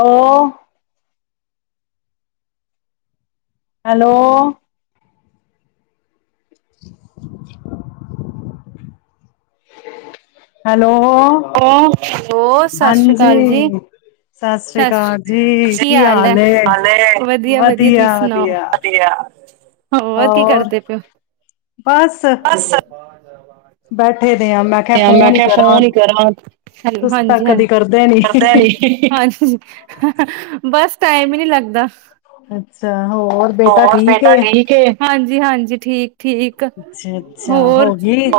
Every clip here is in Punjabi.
ਉਹ ਹੈਲੋ [inaudible] ਹੈਲੋ ਹੈਲੋ ਸਤਿ ਸ਼੍ਰੀ ਅਕਾਲ ਜੀ। ਹਾਂਜੀ। ਸਤਿ ਸ੍ਰੀ ਸਤ ਸ਼੍ਰ ਅਕਾਲ ਸਤਿ ਜੀ, ਸ੍ਰੀ ਅਕਾਲ ਕੀ ਹਾਲ ਹੈ। ਏ? ਵਧੀਆ ਵਧੀਆ ਤੁਸੀ ਸੁਣਾਓ ਹੋਰ ਕੀ ਕਰਦੇ ਪਓ ਬਸ ਬੈਠੇ ਹਾਂ। ਤੇ ਮੈਂ ਕਿਹਾ ਫੋਨ ਹੀ ਕਰਾਂ ਤੁਸੀ ਤਾਂ ਹਾਂਜੀ ਹਾਂ ਕਦੀ ਕਰਦੇ ਨੀ। ਕਰਦਾ ਨੀ ਹ ਬਸ ਟਾਈਮ ਹੀ ਨੀ ਲੱਗਦਾ ਅੱਛਾ ਹੋਰ ਹੋ ਬੇਟਾ ਏ? ਠੀਕ ਹਾਂਜੀ ਹਾਂਜੀ ਠੀਕ ਠੀਕ, ਅੱਛਾ, ਅੱਛਾ ਹੋਰ। ਹੋ ਗਈ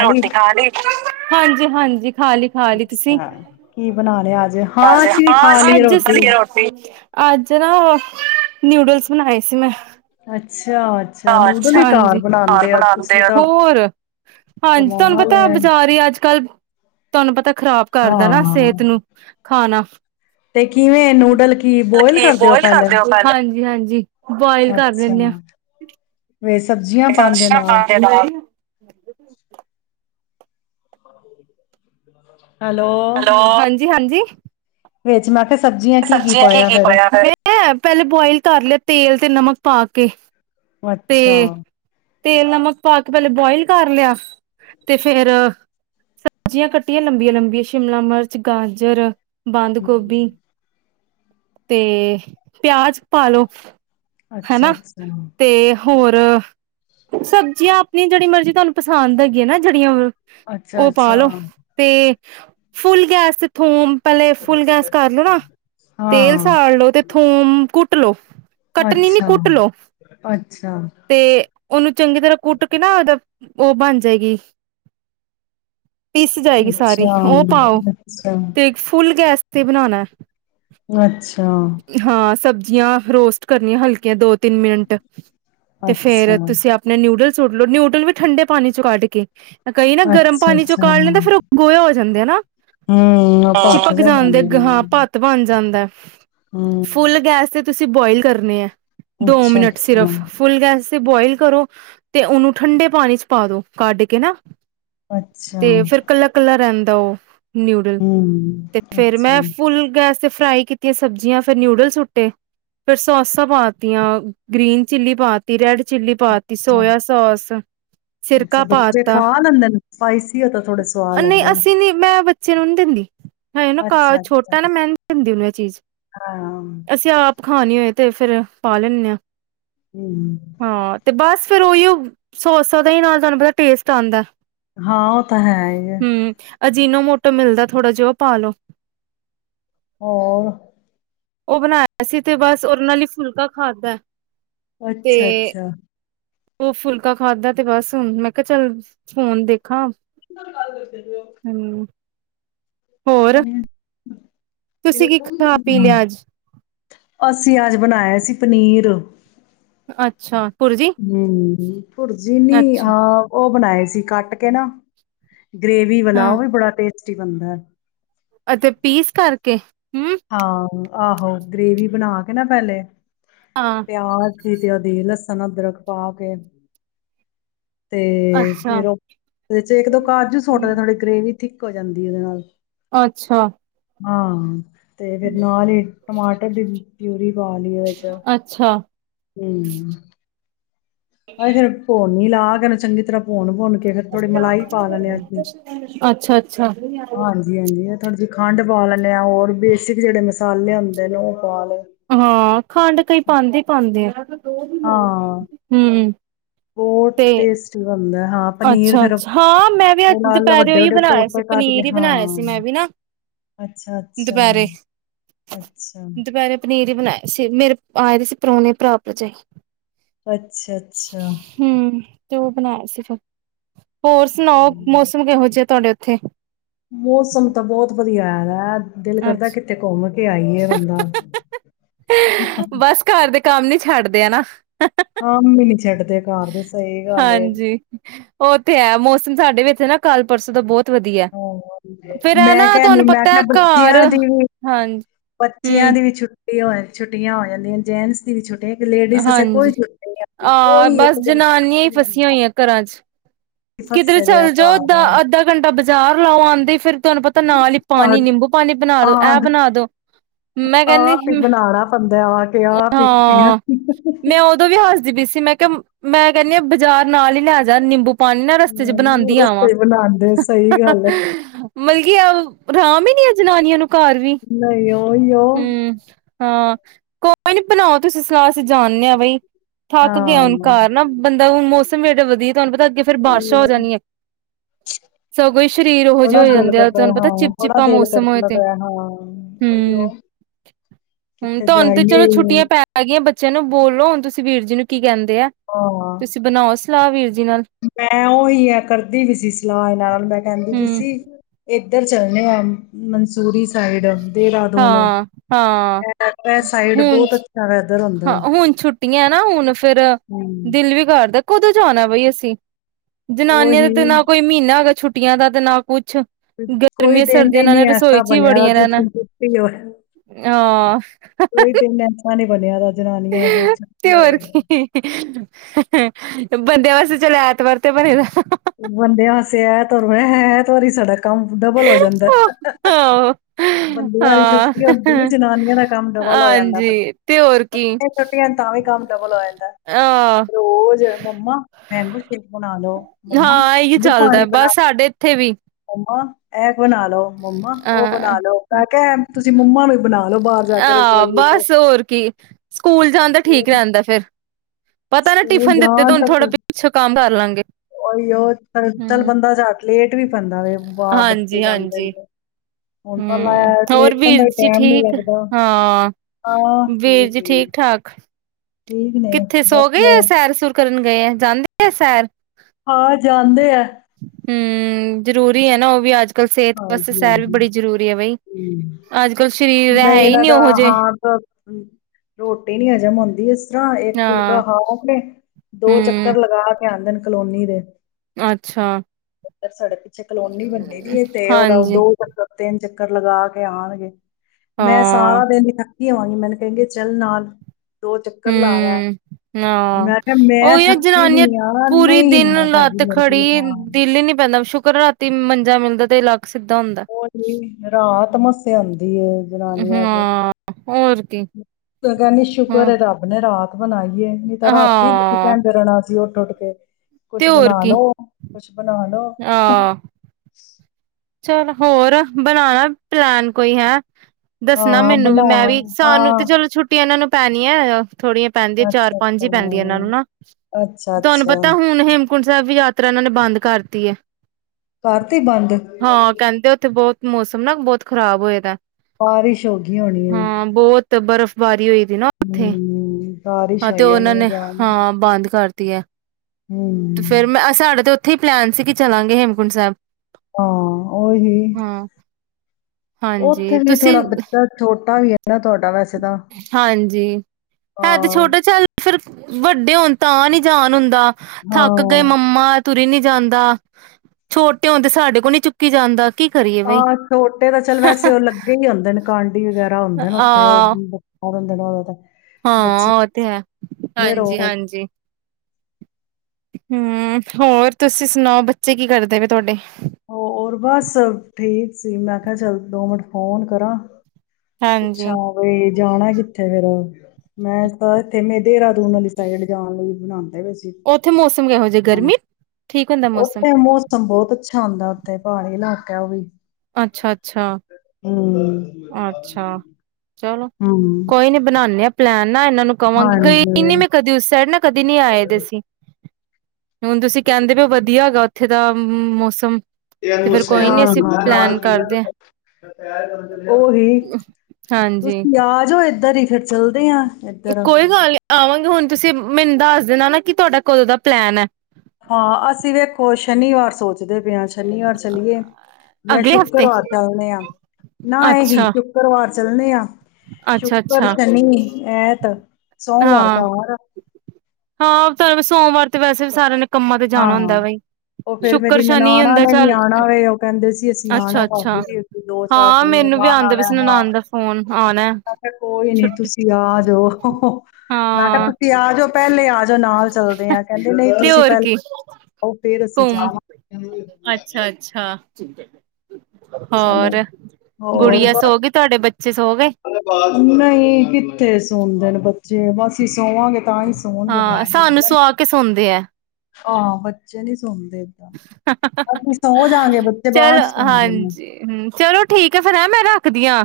ਰੋਟੀ ਖਾ ਲਈ [unintelligible] ਹਾਂਜੀ ਹਾਂਜੀ। ਖਾ ਲਈ, ਖਾ ਲਈ, ਤੁਸੀਂ? ਅੱਛਾ ਕੀ ਬਣਾ ਲਿਆ ਅੱਜ? ਹਾਂ ਅਸੀਂ ਵੀ ਖਾ ਅੱਜ ਅਸੀਂ ਖਾ ਲਈ ਰੋਟੀ, ਅੱਜ ਨਾ ਉਹ ਨਿਊਡਲਸ ਬਣਾਏ ਸੀ ਮੈਂ ਅੱਛਾ ਅੱਛਾ ਨੂਡਲ ਹੀ ਘਰ ਹਾਂਜੀ, ਘਰ ਈ ਬਣਾਉਂਦੇ ਆ ਬਣਾਂਦੇ ਤੁਸੀਂ ਔ। ਤਾਂ ਹੋਰ ਹਾਂਜੀ ਤੁਹਾਨੂੰ ਕਮਾਲ ਪਤਾ ਏ। ਬਜ਼ਾਰੀ ਅੱਜਕੱਲ ਤੁਹਾਨੂੰ ਪਤਾ ਖ਼ਰਾਬ ਕਰਦਾ ਨਾ ਹਾਂ, ਸਿਹਤ ਨੂੰ ਖਾਣਾ ਤੇ ਕਿਵੇਂ ਤੇ ਨੂਡਲ ਕੀ ਹੋ ਬੋਇਲ ਪਹਿਲੇ? ਕਰਦੇ ਓ ਪੇਹ੍ਲਾਂ ਹਾਂਜੀ ਹਾਂਜੀ ਬੋਇਲ ਕਰ ਅੱਛਾ, ਲੈਂਣੇ ਆ। ਵੇ ਸਬਜ਼ੀਆਂ ਪਾਉਂਦੇ ਨਾਲ। [unintelligible] [unintelligible] ਹੇਲੋ, ਹਾਂਜੀ ਹਾਂਜੀ। ਵਿਚ ਮੈਂ ਸਬਜ਼ੀਆਂ ਕੀ-ਕੀ ਪਾਇਆ ਫੇਰ? ਮੈਂ ਪਹਿਲੇ ਬੋਇਲ ਕਰ ਲਿਆ ਤੇਲ ਤੇ ਨਮਕ ਪਾ ਕੇ ਕੇ ਅੱਛਾ ਤੇਲ ਨਮਕ ਪਾ ਕੇ ਪਹਿਲੇ ਬੋਇਲ ਕਰ ਲਿਆ ਤੇ ਫੇਰ ਸਬਜ਼ੀਆਂ ਕੱਟੀਆਂ ਲੰਬੀਆਂ-ਲੰਬੀਆਂ ਸ਼ਿਮਲਾ ਮਿਰਚ ਗਾਜਰ ਬੰਦ ਗੋਭੀ ਤੇ ਪਿਆਜ ਪਾਲੋ। ਅੱਛਾ ਅੱਛਾ। ਹੋਰ ਸਬਜ਼ੀਆਂ ਆਪਣੀ ਜਿਹੜੀ ਮਰਜ਼ੀ ਤੁਹਾਨੂੰ ਪਸੰਦ ਹੈਗੀਆਂ ਨਾ ਜਿਹੜੀਆਂ ਉਹ ਅੱਛਾ-ਅੱਛਾ, ਪਾਲੋ ਤੇ ਫੁੱਲ ਗੈਸ ਥੋਮ ਪਹਿਲੇ ਫੁੱਲ ਗੈਸ ਕਰ ਲੋ ਨਾ ਤੇਲ ਹਾਂ। ਸਾੜ ਲੋ ਤੇ ਥੂਮ ਕੁੱਟ ਲੋੋ, ਕੱਟਣੀ ਨੀ ਅੱਛਾ, ਕੁੱਟ ਲੋੋ ਅੱਛਾ, ਤੇ ਉਹਨੂੰ ਚੰਗੀ ਤਰ੍ਹਾਂ ਕੁੱਟ ਕੇ ਨਾ ਉਹਦਾ ਉਹ ਬਣ ਜਾਏਗੀ ਪਿਸ ਜਾਏਗੀ ਸਾਰੀ ਅੱਛਾ, ਉਹ ਪਾਓ ਅੱਛਾ। ਤੇ ਫੁੱਲ ਗੈਸ ਤੇ ਬਣਾਉਣਾ ਅੱਛਾ। ਜ ਰੋਸਟ ਕਰਨੀਆਂ ਹਲਕੀਆਂ ਦੋ ਤਿੰਨ ਮਿੰਟ ਤੇ ਅੱਛਾ। ਫੇਰ ਤੁਸੀਂ ਆਪਣੇ ਨਿੂਡਲ ਸੁੱਟ ਲੋ ਨਿਊਡਲ ਵੀ ਠੰਡੇ ਪਾਣੀ ਚੋਂ ਕੱਢ ਕੇ ਕਈ ਨਾ ਗਰਮ ਪਾਣੀ ਚੋਂ ਕਾਲ ਲੈਂ ਤਾਂ ਫੇਿਰ ਉਹ ਗੋਇਆ ਹੋ ਜਾਂਦੇ ਆ ਨਾ ਹਮਮ, ਆਪਾਂ ਅੱੱਠ ਚਿਪਕ ਹਜਾਰ ਜਾਂਦੇ ਮੰਗਦੇ ਹਾਂ ਆ। ਭੱਤ ਬਣ ਜਾਂਦਾ ਏ। ਫੁੱਲ ਗੈਸ ਤੇ ਤੁਸੀਂ ਬੋਆਇਲ ਕਰਨੇ ਐ ਦੋ ਮਿੰਟ ਅੱਛਾ-ਅੱਛਾ। ਸਿਰਫ, ਫੁੱਲ ਗੈਸ ਤੇ, ਬੋਆਇਲ ਕਰੋ ਤੇ ਉਹਨੂੰ ਠੰਡੇ ਪਾਣੀ ਚ ਪਾ ਦੋ, ਕੱਢ ਕੇ ਨਾ। ਅੱਛਾ, ਤੇ ਫੇਰ ਕੱਲਾ-ਕੱਲਾ ਰਹਿੰਦਾ ਦੋ ਨਿਊਡਲ, ਹੂੰ, ਤੇ ਫੇਰ ਅੱਛਾ। ਮੈਂ ਫੁੱਲ ਗੈਸ ਤੇ ਫਰਾਈ ਕੀਤੀਆਂ ਸਬਜ਼ੀਆਂ, ਫੇਰ ਨਿਊਡਲ ਸੁੱਟੇ, ਫੇਰ ਸੌਸਾ ਪਾ ਤੀਆਂ, ਗ੍ਰੀਨ ਚਿੱਲੀ ਪਾ ਤੀ, ਰੈਡ ਚਿੱਲੀ ਪਾਤੀ ਸੋਇਆ ਸੋਸ ਅੱਛਾ, ਸਿਰਕਾ ਬੱਚੇ ਪਾਤਾ ਖਾ ਲੈਂਦੇ ਨੇ। ਸਪਾਈਸੀ ਏ ਤੇ ਥੋੜੇ ਸੁਆਦ ਲੱਗਦੇ ਨੇ। ਚਲਨ ਦੇਂਦੀ ਹੲ ਨਾ ਕਾ ਛੋਟ ਅੱਛਾ-ਅੱਛਾ, ਪਹਿਲਾਂ ਮੈਂ ਨੀ ਦਿੰਦੀ ਉਹਨੂੰ ਇਹ ਚੀਜ਼। ਹਾਂ, ਅਸੀਂ ਆਪ ਖਾਣੀ ਹੋਏ ਤੇ ਫਿਰ, ਪਾ ਲੈਨੇ ਆ। ਹੂੰ, ਹਾਂ ਤੇ ਬਸ ਫੇਰ ਉਹੀਓ, ਸੋਸਾ ਦਾ ਹੀ ਨਾਲ ਸਾਨੂੰ ਪਤਾ ਟੇਸਟ ਆਉਂਦਾ। ਹਾਂ, ਉਹ ਤਾਂ ਹੈ ਹੀ ਐ। ਹਮ ਅਜੀਨੋ ਮੋਟੋ ਮਿਲਦਾ, ਥੋੜ੍ਹਾ ਜਿਹਾ ਉਹ ਪਾ ਲਓ। ਹੋਰ ਉਹ ਬਣਾਇਆ ਸੀ ਤੇ ਬਸ, ਉਹਦੇ ਨਾਲ ਹੀ ਫੁਲਕਾ ਖਾਧੇ। ਅੱਛਾ-ਅੱਛਾ। ਉਹ ਫੁਲਕਾ ਖਾਧਾ ਤੇ ਬਸ ਹੁਣ, ਮੈਂ ਕਿਹਾ ਚੱਲ ਫੋਨ ਦੇਖ [unintelligible] ਤੁਹਾਡੀ ਗੱਲ ਦੱਸਦੇ ਪਏ ਉਹ। ਹੂੰ ਹੋਰ ਹਮ ਤੁਸੀਂ ਕੀ ਖਾ-ਪੀ ਲਿਆ, ਅੱਜ? ਅੱਜ ਅਸੀਂ ਅੱਜ ਬਣਾਇਆ ਸੀ, ਪਨੀਰ। [unintelligible] ਅੱਛਾ। ਪੁਰਜੀ ਹੂੰ। ਭੁਰਜੀ ਨੀ ਅੱਛਾ ਆ ਉਹ ਬਣਾਏ ਸੀ ਕੱਟ ਕੇ ਨਾ ਗ੍ਰੇਵੀ ਵਾਲਾ ਹਾਂ ਉਹ ਵੀ ਬੜਾ ਟੇਸਟ ਟੇਸਟੀ ਬਣਦੈ ਅਤੇ ਪੀਸ ਕਰ ਕੇ ਹਾਂ, ਆਹੋ ਗਰੇੇਵੀ ਬਣਾ ਕੇ ਨਾ ਪਹਿਲੇ ਹਾਂ ਪਿਆਜ ਖਰੀਦੇ ਅੱਜ ਦੀ ਲਸਣ ਅਦਰਕ ਪਾ ਕੇ ਤੇ ਅੱਛਾ ਫੇਰ ਉਹਦੇ ਚ ਇੱਕ ਦੋ ਕਾਜੂ ਸੁੱਟਦੇ ਹੂੰ, ਥੋੜੀ ਗ੍ਰੇਵੀ ਤੀ ਹੋ ਜਾਂਦੀ ਏ ਉਹਦੇ ਨਾਲ ਅੱਛਾ। ਹਾਂ। ਤੇ ਫਿਰ ਨਾਲ ਹੀ ਟਮਾਟਰ ਦੀ ਪਿਊਰੀ ਪਾ ਲਈ ਉਹਦੇ ਚ ਅੱਛਾ ਹੂੰ ਆ ਫੇਰ ਭੁਨ ਹੀ ਲਾ ਕੇ ਚੰਗੀ ਤਰ੍ਹਾਂ ਭੁੰਨ ਭੁੰਨ ਕੇ ਫਿਰ ਥੋੜੀ ਮਲਾਈ ਪਾ ਲੈਨੇ ਆਂ ਅਸੀਂ ਅੱਛਾ ਅੱਛਾ ਹਾਂਜੀ ਹਾਂਜੀ ਇਹ ਥੋੜੀ ਜਿ ਖੰਡ ਪਾ ਲੈਂਣੇ ਹਾਂ ਔਰ ਬੇਸਿਕ ਜਿਹੜੇ ਮਸਾਲੇ ਹੁੰਦੇ ਨੇ ਉਹ ਪਾ ਲੈ ਹਾਂ ਖੰਡ ਕਈ ਪਾਂਦੇ ਈ ਪਾਂਦੇ ਆ। ਹਾਂ। ਹੂੰ ਬਹੁਤ ਤੇ ਟੇਸਟੀ ਬਣਦੈ। ਅੱਛਾ, ਅੱਛਾ ਹਾਂ ਮੈਂ ਵੀ ਅੱਜ ਨਾਲ ਦੁਪਹਿਰੇ ਓਹੀ ਵੱਡੇ-ਵੱਡੇ ਬਣਾਇਆ ਸੀ, ਟੋਟੇ ਕੱਟ ਕੇ ਪਨੀਰ ਹੀ ਹਾਂ ਬਣਾਇਆ ਸੀ ਮੈਂ ਵੀ ਨਾ ਅੱਛਾ-ਅੱਛਾ, ਦੁਪਹਿਰੇ, ਅੱਛਾ, ਦੁਪਹਿਰੇ ਪਨੀਰ ਹੀ ਬਣਾਇਆ ਸੀ ਮੇਰੇ ਆਏ ਸੀ ਪ੍ਰਾਹੁਣੇ ਭਰਾ- ਭਰਜਾਈ ਅੱਛਾ, ਅੱਛਾ। ਹੂੰ ਤੇ ਉਹ ਬਣਾਇਆ ਸੀ ਫੇਰ ਹੋਰ ਸੁਣਾਓ ਚਲੋ ਮੌਸਮ ਕਿਹੋ ਜਿਹੇ ਤੁਹਾਡੇ ਓਥੇ ਥੇ ਮੌਸਮ ਤਾਂ ਬਹੁਤ ਵਧੀਆ ਪਿਆਰਾ ਤ ਦਿਲ ਕਰਦਾ ਅੱਜ? ਕਿੱਥੇ ਘੁੰਮ ਕੇ ਆਈਏ ਬੰਦਾ ਬਸ ਘਰ ਦੇ ਕੰਮ ਨੀ ਛੱਡਦੇ ਆ ਨਾ ਕੰਮ ਈ ਨੀ ਛੜਦੇ ਹਾਂਜੀ ਉਹ ਤੇ ਹੈ ਮੌੋਸ ਸਾਡੇ ਇੱਥੇ ਨਾ ਕਾਲ ਪਰਸੋਂ ਦਾ ਬਹੁਤ ਵਧੀਆ। ਫੇਰ ਹੈ ਮੈਂ ਨਾ ਕਹਿਦੀ ਤੁਹਾਨੂੰ ਮੈਂ ਪਤਾ ਕਿਹਾ ਬੱਚਿਆਂ ਘਰ ਦੀ ਵੀ ਹਾਂਜੀ ਬੱਚਿਆਂ ਹੂੰ ਦੀ ਵੀ ਛੁੱਟੀ ਛੁੱਟੀਆਂ ਹੋ ਜਾਂਦੀਆਂ ਜੇਨਟਸ ਦੀ ਛੁੱਟੀ ਛੁੱਟੀਆਂ ਇੱਕ ਲੇਡੀਜ਼ ਅਸੇ ਹਾਂਜੀ ਕੋਈ ਨਹੀਂ ਆਉਂਦੀ ਹਹ ਕੋਈ ਇੱਕ ਬਸ ਦਿਨ ਜਨਾਨੀਆਂ ਹੀ ਛੁੱਟੀ ਨਹੀਂ ਫਸੀਆਂ ਹੁੰਦਾ ਹੋਈਆਂ ਘਰਾਂ ਚ ਕਿਧਰ ਫਸੇ ਦੇ ਆ ਚੱਲ ਜਾਓ ਅੱਧਾ ਘਰ ਅੱਧਾ ਘੰਟਾ ਬਾਜ਼ਾਰ ਲਾਓ ਆਉਂਦੇ ਫਿਰ ਤੁਹਾਨੂੰ ਪਤਾ ਨਾਲ ਹੀ ਪਾਣੀ ਨਿੰਬੂ ਪਾਣੀ ਬਣਾ ਦੋ ਇਹ ਬਣਾ ਦੋ ਮੈਂ ਆਹ ਕਹਿੰਦੀ ਬਣਾਣਾ ਬੰਦਾ ਆ ਕੇ ਆਹ ਪੀਣਾ ਹਾਂ ਮੈਂ ਉਦੋਂ ਵੀ ਹੱਸਦੀ ਬੀ ਸੀ ਮੈਂ ਮੈਂ ਕਹਿੰਦੀ ਆਾਂ ਬਾਜ਼ਾਰ ਨਾਲ ਹੀ ਲੈ ਜਾ ਨਿੰਬੂ ਪਾਣੀ ਨਾ ਰਸਤੇ ਚ ਹਮ, ਬਣਾਉਂਦੀ ਆ ਵਾਂ ਰਸੋਈ ਬਣਾਉਂਦੇ ਸਹੀ ਗੱਲ ਹੈ ਮਤਲਬ ਕੀ ਆ ਰਰਾਮ ਹੀ ਨੀ ਆ ਜਨਾਨੀਆਂ ਨੂੰ ਘਰ ਵੀ ਨਹੀਂ ਉਹੀ ਉਹ ਹਮ ਹਾਂ ਕੋਈ ਨੀ ਬਣਾਓ ਤੁਸੀਂ ਅਸ ਜਾਣਦੇ ਆਾਂ ਬਈ ਥੱਕ ਗਿਆ ਹੁਣ ਹਾਂ ਘਰ ਨਾ ਬੰਦਾਸ ਮੇਟ ਵੀਆ ਤੁਹਾਨੂੰ ਪਤਾ ਅੱਗੇ ਫੇਿਰ ਬਾਰਿਸ਼ਾਂ ਹੋ ਜਾਣੀ ਹੈ ਸਗੋਂ ਹੀ ਸਰੀਰ ਉਹ ਜਿਹੇ ਬੜਾ ਹੋ ਦਿਲ ਜਾਂਦੇ ਆ ਕਰਦਾ ਹੈ ਤੁਹਾਨੂੰ ਪਤਾ ਹਾਂ ਚਿਪ ਬੜਾ ਚਿਪਾ ਦਿਲ ਮੌਸਮ ਹੋਏ ਕਰਦਾ ਤੇ ਪਿਆ ਹਾਂ ਹਮ ਹਮ ਕਿਤੇ ਤੁਹਾਨੂੰ ਤੇ ਜਾਈਏ ਚਲੋ ਛੁੱਟੀਆਂ ਪੈ ਹੈਗੀਆਂ ਬੱਚਿਆਂ ਨੂੰ ਬੋਲੋ ਤੁਸੀਂ ਵੀਰ ਜੀ ਨੂੰ ਕੀ ਕਹਿੰਦੇ ਹਾਂ ਤੁਸੀਂ ਬਣਾਓ ਸਲਾਵਰ ਮੈਂ ਉਹੀ ਆ ਕਰਦੀ ਵੀ ਸੀ ਸਲਾਹ ਇਹਨਾਂ ਮੈਂ ਕਹਿੰਦੀ ਵੀ ਹਮ ਸੀ ਇੱਧਰ ਚੱਲਣੇ ਆ ਮਨਸੂਰੀ ਸਾਈਡ ਦੇਹਰਾਦੂਨ ਹਾਂ ਹਾਂ ਇਹ ਇਹ ਸਾਈਡ ਹੁਣ ਬਹੁਤ ਅੱਛਾ ਵੈਦਰ ਹੁੰਦਾ ਹੈ। ਹਾਂ ਹੁਣ ਛੁੱਟੀਆਂ ਨਾ ਹੁਣ ਫਿਰ ਹਮ ਦਿਲ ਵੀ ਕਰਦਾ ਕਦੋਂ ਜਾਣਾ ਬਾਈ ਅਸੀਂ ਜਨਾਨੀਆਂ ਦਾ ਉਹੀ ਤਾਂ ਨਾ ਕੋਈ ਮਹੀਨਾ ਹੈਗਾ ਛੁੱਟੀ ਟੁੱਟੀਆਂ ਦਾ ਤੇ ਨਾ ਕੁੱਛ ਕੋਈ ਗਰਮੀਆਂ ਦਿਨ ਸਰਦੀਆਂ ਹੀ ਨਾਲ ਨੇ ਨਹੀਂ ਰਸੋਈ ਐਸਾ ਚ ਹੀ ਵੜ ਬਣਿਆ ਦਾ ਕੁੜੀਆਂ ਜਿਸ ਰਹਿਣਾ ਹਾਂ ਦਿਨ ਛੁੱਟੀ ਹੋਏ ਕੋਈ ਦਿਨ ਐਸਾ ਨਹੀਂ ਬਣਿਆ ਦਾ ਜਨਾਨੀਆਂ ਸੇ ਤੇ ਛੁੱਟੀ ਵਰ ਹੋਏ ਕੀ ਬੰਦਿਆਂ ਵਾਸਤੇ ਚੱਲ ਐਤਵਾਰ ਤੇ ਬਣੇ ਦਾ ਬੰਦੇ ਵਾਸੇ ਐ ਤੁਰ ਮੈਂ ਤਰੀ ਸੜਕ ਕੰਮ ਡਬਲ ਹੋ ਜਾਂਦਾ ਆਹੋ ਬੰਦਿਆਂ ਦੀ ਹਾਂ ਛੁੱਟੀ ਹੁੰਦੀ ਜਨਾਨੀਆਂ ਦਾ ਕੰਮ ਡਬਲ ਹੋ ਜਾਂਦਾ ਹਾਂਜੀ ਤੇ ਹੋਰ ਬਿਆਂ ਕੀ ਦੀ ਛੁੱਟੀਆਂ ਤਾਂ ਵੀ ਕੰਮ ਡਬਲ ਹੋ ਜਾਂਦਾ ਆਹ ਰੋਜ਼ ਮੰਮਾ ਮੈਂਗੂ ਸ਼ੇਕ ਬਣਾ ਲੋ ਮੰਮਾ ਹਾਂ ਇਹੀ ਨਿੰਬੂ ਚੱਲਦਾ ਬਸ ਸਾਡੇ ਇੱਥੇ ਵੀ ਹਾਂ ਇਹ ਮੰਮਾ ਉਹ ਬਣਾ ਲਓ ਅਹ ਮੈਂ ਕਿਹਾ ਤੁਸੀਂ ਮੰਮਾ ਨੂੰ ਵੀ ਬਣਾ ਲੋ ਬਾਹਰ ਜਾ ਕੇ ਆਹ ਰਸੋਈ ਬਸ ਹੋਰ ਕੀ ਸਕੂਲ ਜਾਣ ਦਾ ਠੀਕ ਰਹਿੰਦਾ ਫੇਰ ਪਤਾ ਨਾ ਸਕੂਲ ਟਿਫਨ ਦਿੱਤੇ ਤੇ ਜਾਣ ਹੁਣ ਤੱਕ ਥੋੜ੍ਹਾ ਪਿੱਛੋਂ ਕੰਮ ਕਰ ਲਵਾਂਗੇ। ਉਹੀਓ ਚੱਲ ਬੰਦਾ ਝੱਟ [inaudible] ਲੇਟ ਵੀ ਪੈਂਦਾ ਵ ਵ ਬੱਚੇ ਜਾਂਦੇ ਹੁਣ ਤਾਂ ਲੈ ਹਮ ਹੋਰ ਲੇਟਣ ਵੀਰ ਦਾ ਜੀ ਟਾਈਮ ਨੀ ਠੀਕ ਲੱਗਦਾ। ਹਾਂ ਹਾਂ ਵੀਰ ਜੀ ਵੀ ਠੀਕ ਠਾਕ ਠੀਕ ਨੇ ਕਿੱਥੇ ਸੋ ਬਸ ਗਏ ਮੈਂ ਆ ਸੈਰ ਸੁਰ ਕਰਨ ਗਏ ਆ ਜਾਂਦੇ ਆ ਸੈਰ ਹਾਂ ਜਾਣਦੇ ਹੈ। ਹਮ ਜਰੂਰੀ ਹੈ। ਨਾ ਉਹ ਵੀ ਅੱਜ ਸਿਹਤ ਵਾਸਤੇ ਹਾਂਜੀ, ਸੈਰ ਹਾਂਜੀ, ਬੜੀ ਜ਼ਰੂਰੀ ਹੈ। ਬਈ ਹੂੰ, ਅੱਜਕੱਲ ਸਰੀਰ ਹੈ। ਹੀ ਇਹਨਾਂ ਨਹੀਂ ਦਾ ਉਹੋ ਜਿਹੇ ਹਾਂ ਕ ਰੋਟੀ ਨੀ ਹਜੇਮ ਹੁੰਦੀ ਇੱਕ ਫੁਲਕਾ ਹਾਂ ਹਾਣੇ ਦੋ ਹੂੰ ਚੱਕਰ ਲਗਾ ਕੇ ਜਾਂਦੇਨ ਕਲੋਨੀ ਦੇ ਅੱਛਾ ਵਧ ਤੇ ਉਹਦਾ ਹਾਂਜੀ ਦੋ ਚੱਕਰ ਤਿੰਨ ਚੱਕਰ ਚੱਕਰ ਲਗਾ ਕੇ ਆਉਣਗੇ ਮੈਂ ਹਾਂ ਸਾਰਾ ਦਿਨ ਆਵਾਂਗੀ ਮੈਨੂੰ ਕਹਿੰਗੇ ਚੱਲ ਨਾਲ ਦੋ ਚੱਕਰ ਲਾ ਲੈ ਹਮ ਹਾਂ ਮੈਂ ਕਿਹਾ ਮੈਂ ਉਹੀ ਆ ਥੱਕੀ ਜਨਾਨੀਆਂ ਵੀ ਆ ਪੂਰੀ ਨਹੀਂ ਦਿਨ ਹਿੰਮਤ ਹੈਗੀ ਲੱਤ ਮੇਰੇ ਕੋਲ ਖੜੀ ਹਾਂ ਦਿਲ ਹੀ ਨੀ ਪੈਂਦਾੁ ਰਾਤੀ ਮੰਜਾ ਮਿਲਦਾ ਤੇ ਇਲਾ ਉਹ ਨਹੀਂ ਰਾਤ ਮੱਸਿਆ ਦੀ ਜਨਾਨੀਆਂ ਤੇ ਹਾਂ ਹੋਰ ਕੀ ਕਹਿੰਦੀ ਹਾਂ ਸ਼ੁਕਰ ਰੱਬ ਨੇ ਰਾਤ ਬਣਾਈ। ਨਹੀਂ ਤਾਂ ਰਾਤੀ ਥੋੜੀ ਹਾਂ ਦੇਰ ਕੁਛ ਬਣਾ ਲੋ ਕੁਛ ਬਣਾ ਲ ਆ [inaudible] ਚੱਲ ਹੋਰ ਬਣਾਉਣਾ ਪਲੈਨ ਕੋਈ ਹੈ। ਦੱਸਣਾ ਹਾਂ ਮੈਨੂੰ ਵੀ ਬਣਾ ਮੈਂ ਵੀ ਸਾਹ ਨੂੰ ਤੇ ਹਾਂ ਚਲੋ ਛੁੱਟੀਆਂ ਇਹਨਾਂ ਨੂੰ ਪੈ ਨ ਆਇਓ ਥੋੜੀਆਂ ਪੈਂਦੀਆਂ ਚਾਰ ਅੱਛਾ ਪੰਜ ਹੀ ਪੈਂਦੀਆਂ ਇਹਨਾਂ ਨੂੰ ਨਾ ਅੱਛਾ ਅੱਛਾ ਤੁਹਾਨੂੰ ਅੱਛਾ ਪਤਾ ਹੁਣ ਹ ਕਟ ਸਾਹਿਬ ਵੀ ਯਾਤਰਾ ਇਹਨਾਂ ਨੇ ਬੰਦ ਕਰਤੀ ਹੈ ਘਰ ਤੇ ਬੰਦ ਹਾਂ ਕਹਿੰਦੇ ਉੱਥੇ ਬਹੁਤ ਮੌਸਮ ਨਾ ਬਹੁਤ ਖ਼ਰਾਬ ਹੋਏ ਦਾ ਬਾਰਿਸ਼ ਹੋ ਗਈ ਹੋਣੀ ਹੈ ਹਾਂ ਬਹੁਤ ਬਰਫ਼ ਵਾਰੀ ਹੋਈ ਉੱਥੇ ਹਮ ਬਾਰਿਸ਼ ਹਾਂ ਤੇ ਹੋਈ ਹੋਣੀ ਉਹਨਾਂ ਹੈ ਨੇ ਯਾਰ ਹਾਂ ਬੰਦ ਕਰਤੀ ਹੈ ਤੇ ਫਿਰ ਹਮ ਮੈਂ ਸਾਡੇ ਤੇ ਉੱਥੇ ਪਲੈਨ ਸੀ ਕਿ ਚੱਲਾਂਗੇ ਹੇਮਕੁੰਟ ਸਾਹਿਬ ਹਾਂ ਉਓਹੀ ਹਾਂ ਉੱਥੇ ਹਾਂਜੀ ਵੀ ਤੁਸੀਂ ਥੋੜਾ ਬੱਚਾ ਛੋਟਾ ਵੀ ਹੈ ਨਾ ਤੁਹਾਡਾ ਵੈਸੇ ਅਛ ਤਾਂ ਹਾਂਜੀ ਹੈ ਤੇ ਹਾਂ ਛੋਟਾ ਚੱਲ ਫਿਰ ਵੱਡੇ ਹੋਣ ਤਾਂ ਨੀ ਜਾਨ ਹੁੰਦਾ ਥੱਕ ਗਏ ਹਾਂ ਮੰਮਾ ਤਰੀ ਨੀ ਜਾਂਦਾ ਛੋਟੇ ਹੋਣ ਤੇ ਸਾਡੇ ਕੋਲ ਨੀ ਚੁੱਕੀ ਜਾਂਦਾ ਕੀ ਕਰੀਏ ਬਈ ਹਾਂ ਛੋਟੇ ਤਾਂ ਚੱਲ ਵੈਸੇ ਉਹ ਲੱਗੇ ਹੀ ਆਉਦੇ ਨੇ ਕਡ ਵਗੈਰਾ ਹੁੰਦੇ ਨੇ ਉੱਥੇ ਆਹ ਉਹ ਰਦਾ ਹਾਂ ਉਹ ਤੇ ਹੈ ਹਾਂਜੀ ਰਹੋ ਹਾਂਜੀ ਹਮ ਹੋਰ ਤੁਸੀਂ ਸੁਣਾਓ ਬੱਚੇ ਕੀ ਕਰਦੇ ਪ ਤੁਹਾਡੇ ਹੋ ਹੋਰ ਬਸ ਠੀਕ ਸੀ ਮੈਂ ਕਿਹਾ ਚੱਲ ਦੋ ਮਿੰਟ ਫੋਨ ਕਰਾਂ ਪੁੱਛਾ ਹਾਂਜੀ ਜਾਣਾ ਕਿੱਥੇ ਫਿਰ ਮੈਂ ਤਾਂ ਇੱਥੇ ਮੇਧੇਰਾ ਸਾਈਡ ਦੇ ਆਉਣ ਬਣਾਉ ਉੱਥੇ ਮੌਸਮ ਕਿਹੋ ਜਿ ਗਰਮੀ ਠੀਕ ਹੁੰਦਾ ਮੌਸਮ ਉੱਥੇ ਮੌਸਮ ਬਹੁਤ ਅੱਛਾ ਉੁੰਦਾ ਉੱਥੇ ਪਹਾੜੀ ਇਲਾਕਾ ਉਹ ਵੀ ਅੱਛਾ ਅੱਛਾ। ਹਂ ਅੱਛਾ ਚਲ ਹੂੰ ਕੋਈ ਨੀ ਬਣਾਦਣੇ ਆ ਪ੍ਰੋ ਪਲੈਨ ਨਾ ਇਹਨਾਂ ਨੂੰ ਕਵਾਂਗੀ। ਗਈ ਨੀ ਹਾਂਜੀ ਮੈਂ ਕਦੀ ਉਸ ਸਾਈਡ ਨਾ ਕਦੀ ਨੀ ਆਏ ਦੇ ਅਸੀਂ ਹੁਣ ਤੁਸੀਂ ਕਹਿੰਦੇ ਪੈ ਓ ਵਧੀਆ ਹੈਗਾ ਓ ਇੱਥੇ ਦਾ ਮ ਮ ਮੌਸਮ ਤੇ ਇਹਨੂੰ ਫੇਰ ਕੋਈ ਨੀ ਅਸੀਂ ਪਲੈਨ ਕਰਦੇ ਆ [unintelligible] ਉਹੀ ਹਾਂਜੀ ਤੁਸੀਂ ਆ ਜਾਓ ਏਧਰ ਹੀ ਫਿਰ ਚੱਲਦੇ ਆਂ ਕੋਈ ਗੱਲ ਨਹੀਂ ਆਵਾਂ ਹੁਣ ਤੁਸੀਂ ਮੈਨੂੰ ਦੱਸ ਦੇਣਾ ਨਾ ਕਿ ਤੁਹਾਡਾ ਕਦੋਂ ਦਾ ਪਲੈਨ ਐ। ਹਾਂ, ਅਸੀਂ ਵੇਖੋ ਸ਼ਨੀਵਾਰ ਸੋਚਦੇ ਪਏ ਆਂ। ਸ਼ਨੀਵਾਰ ਚਲੀਏ ਜਾਂ ਅਗਲੇ ਹਫ਼ਤੇ ਸ਼ੁੱਕਰਵਾਰ ਚੱਲਦੇ ਆਂ ਨਾਂ ਇਹੀ ਅੱਛਾ, ਸ਼ੁੱਕਰਵਾਰ ਚੱਲਨੇ ਆਂ। ਸ਼ੁੱਕਰ ਅੱਛਾ-ਅੱਛਾ ਸ਼ਨੀ ਐਤ ਸੋਮਵਾਰ ਹਾਂ ਘਰ ਹਾਂ ਤੁਹਾ ਵੀ ਸੋਮਵਾਰ ਤੇ ਵੈਸੇ ਵੀ ਸਾਰਿਆਂ ਨੇ ਕੰਮਾਂ ਤੇ ਹਾਂ ਜਾਣਾ ਹੁੰਦਾ ਬਈ ਉਹ ਫੇਰ ਸ਼ੁੱਕਰ ਮੇਰੀ ਸ਼ਨੀ ਨਨਾਣਾ ਹੁੰਦਾ ਨੇ ਵੀ ਚੱਲ ਆਉਣਾ ਵੇ ਉਹ ਕਹਿੰਦੇ ਸੀ ਅਸੀਂ ਆਉਣਾ ਭਾਬੀ ਅੱਛਾ-ਅੱਛਾ ਦੀ ਏਕ ਦੋ ਚਾਰ ਹਾਂ ਦਿਨ ਨੂੰ ਮੈਨੂੰ ਵੀ ਰਹਿਣ ਆਂਦਾ ਪਿਆ ਆਣਾ ਸੀ ਹਾਂ। ਨਨਾਨ ਦਾ ਫੋਨ ਆਣਾ ਮੈਂ ਕਿਹਾ ਕੋਈ ਨੀ ਛੁੱਟੀ ਤੁਸੀਂ ਆ ਜੋ ਮੈਂ ਕਿਹਾ ਹਾਂ ਤੁਸੀਂ ਆ ਜਾਓ ਪਹਿਲੇ ਆ ਜਾਓ ਨਾਲ ਚੱਲਦੇ ਆ, ਕਹਿੰਦੇ ਨਹੀਂ ਤੇ ਤੁਸੀਂ ਹੋਰ ਪਹਿਲੇ ਕੀ ਆਓ ਫੇਰ ਅਸੀਂ ਘੁੰਮ ਜਾ ਚਿੰਤਾ ਚਲੋ ਹੋਰ ਗੁੜੀਆ ਸੋ ਗਈ ਤੁਹਾਡੇ ਬੱਚੇ ਸੋ ਗਏ [unintelligible] ਨਈਂ ਕਿੱਥੇ ਸੁਣਦੇ ਨੇ ਬ ਜੇ ਬਾਸ ਇਸ ਹਾਂ, ਸਾਨੂੰ ਸੁਆ ਕੇ ਸੌਦੇ ਐ ਹਾਂ ਬਚੇ ਨੀ ਸੁਣਦੇ ਏਦਾਂ ਅਸੀਂ ਸੌ ਜਾਾਂਗੇ [unintelligible] ਬੱਚੇ ਬਾਅਦ ਚਲੋ ਚ ਸੌਂਦੇ ਨੇ ਹਾਂਜੀ, ਹਮ ਚਲੋ ਠੀਕ ਫਿਰ ਹੈਂ ਮੈਂ ਰੱਖਦੀ ਆਂ,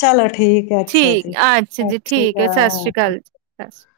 ਚਲੋ ਠੀਕ ਹੈ ਅੱਛਾ ਠੀਕ ਜੀ ਅੱਛਾ ਸਤਿ ਜੀ ਸ਼੍ਰੀ ਠੀਕ ਐ, ਸਤਿ ਸ੍ਰੀ ਅਕਾਲ ਜੀ, ਸਤਿ ਸ਼੍ਰੀ ਅਕਾ।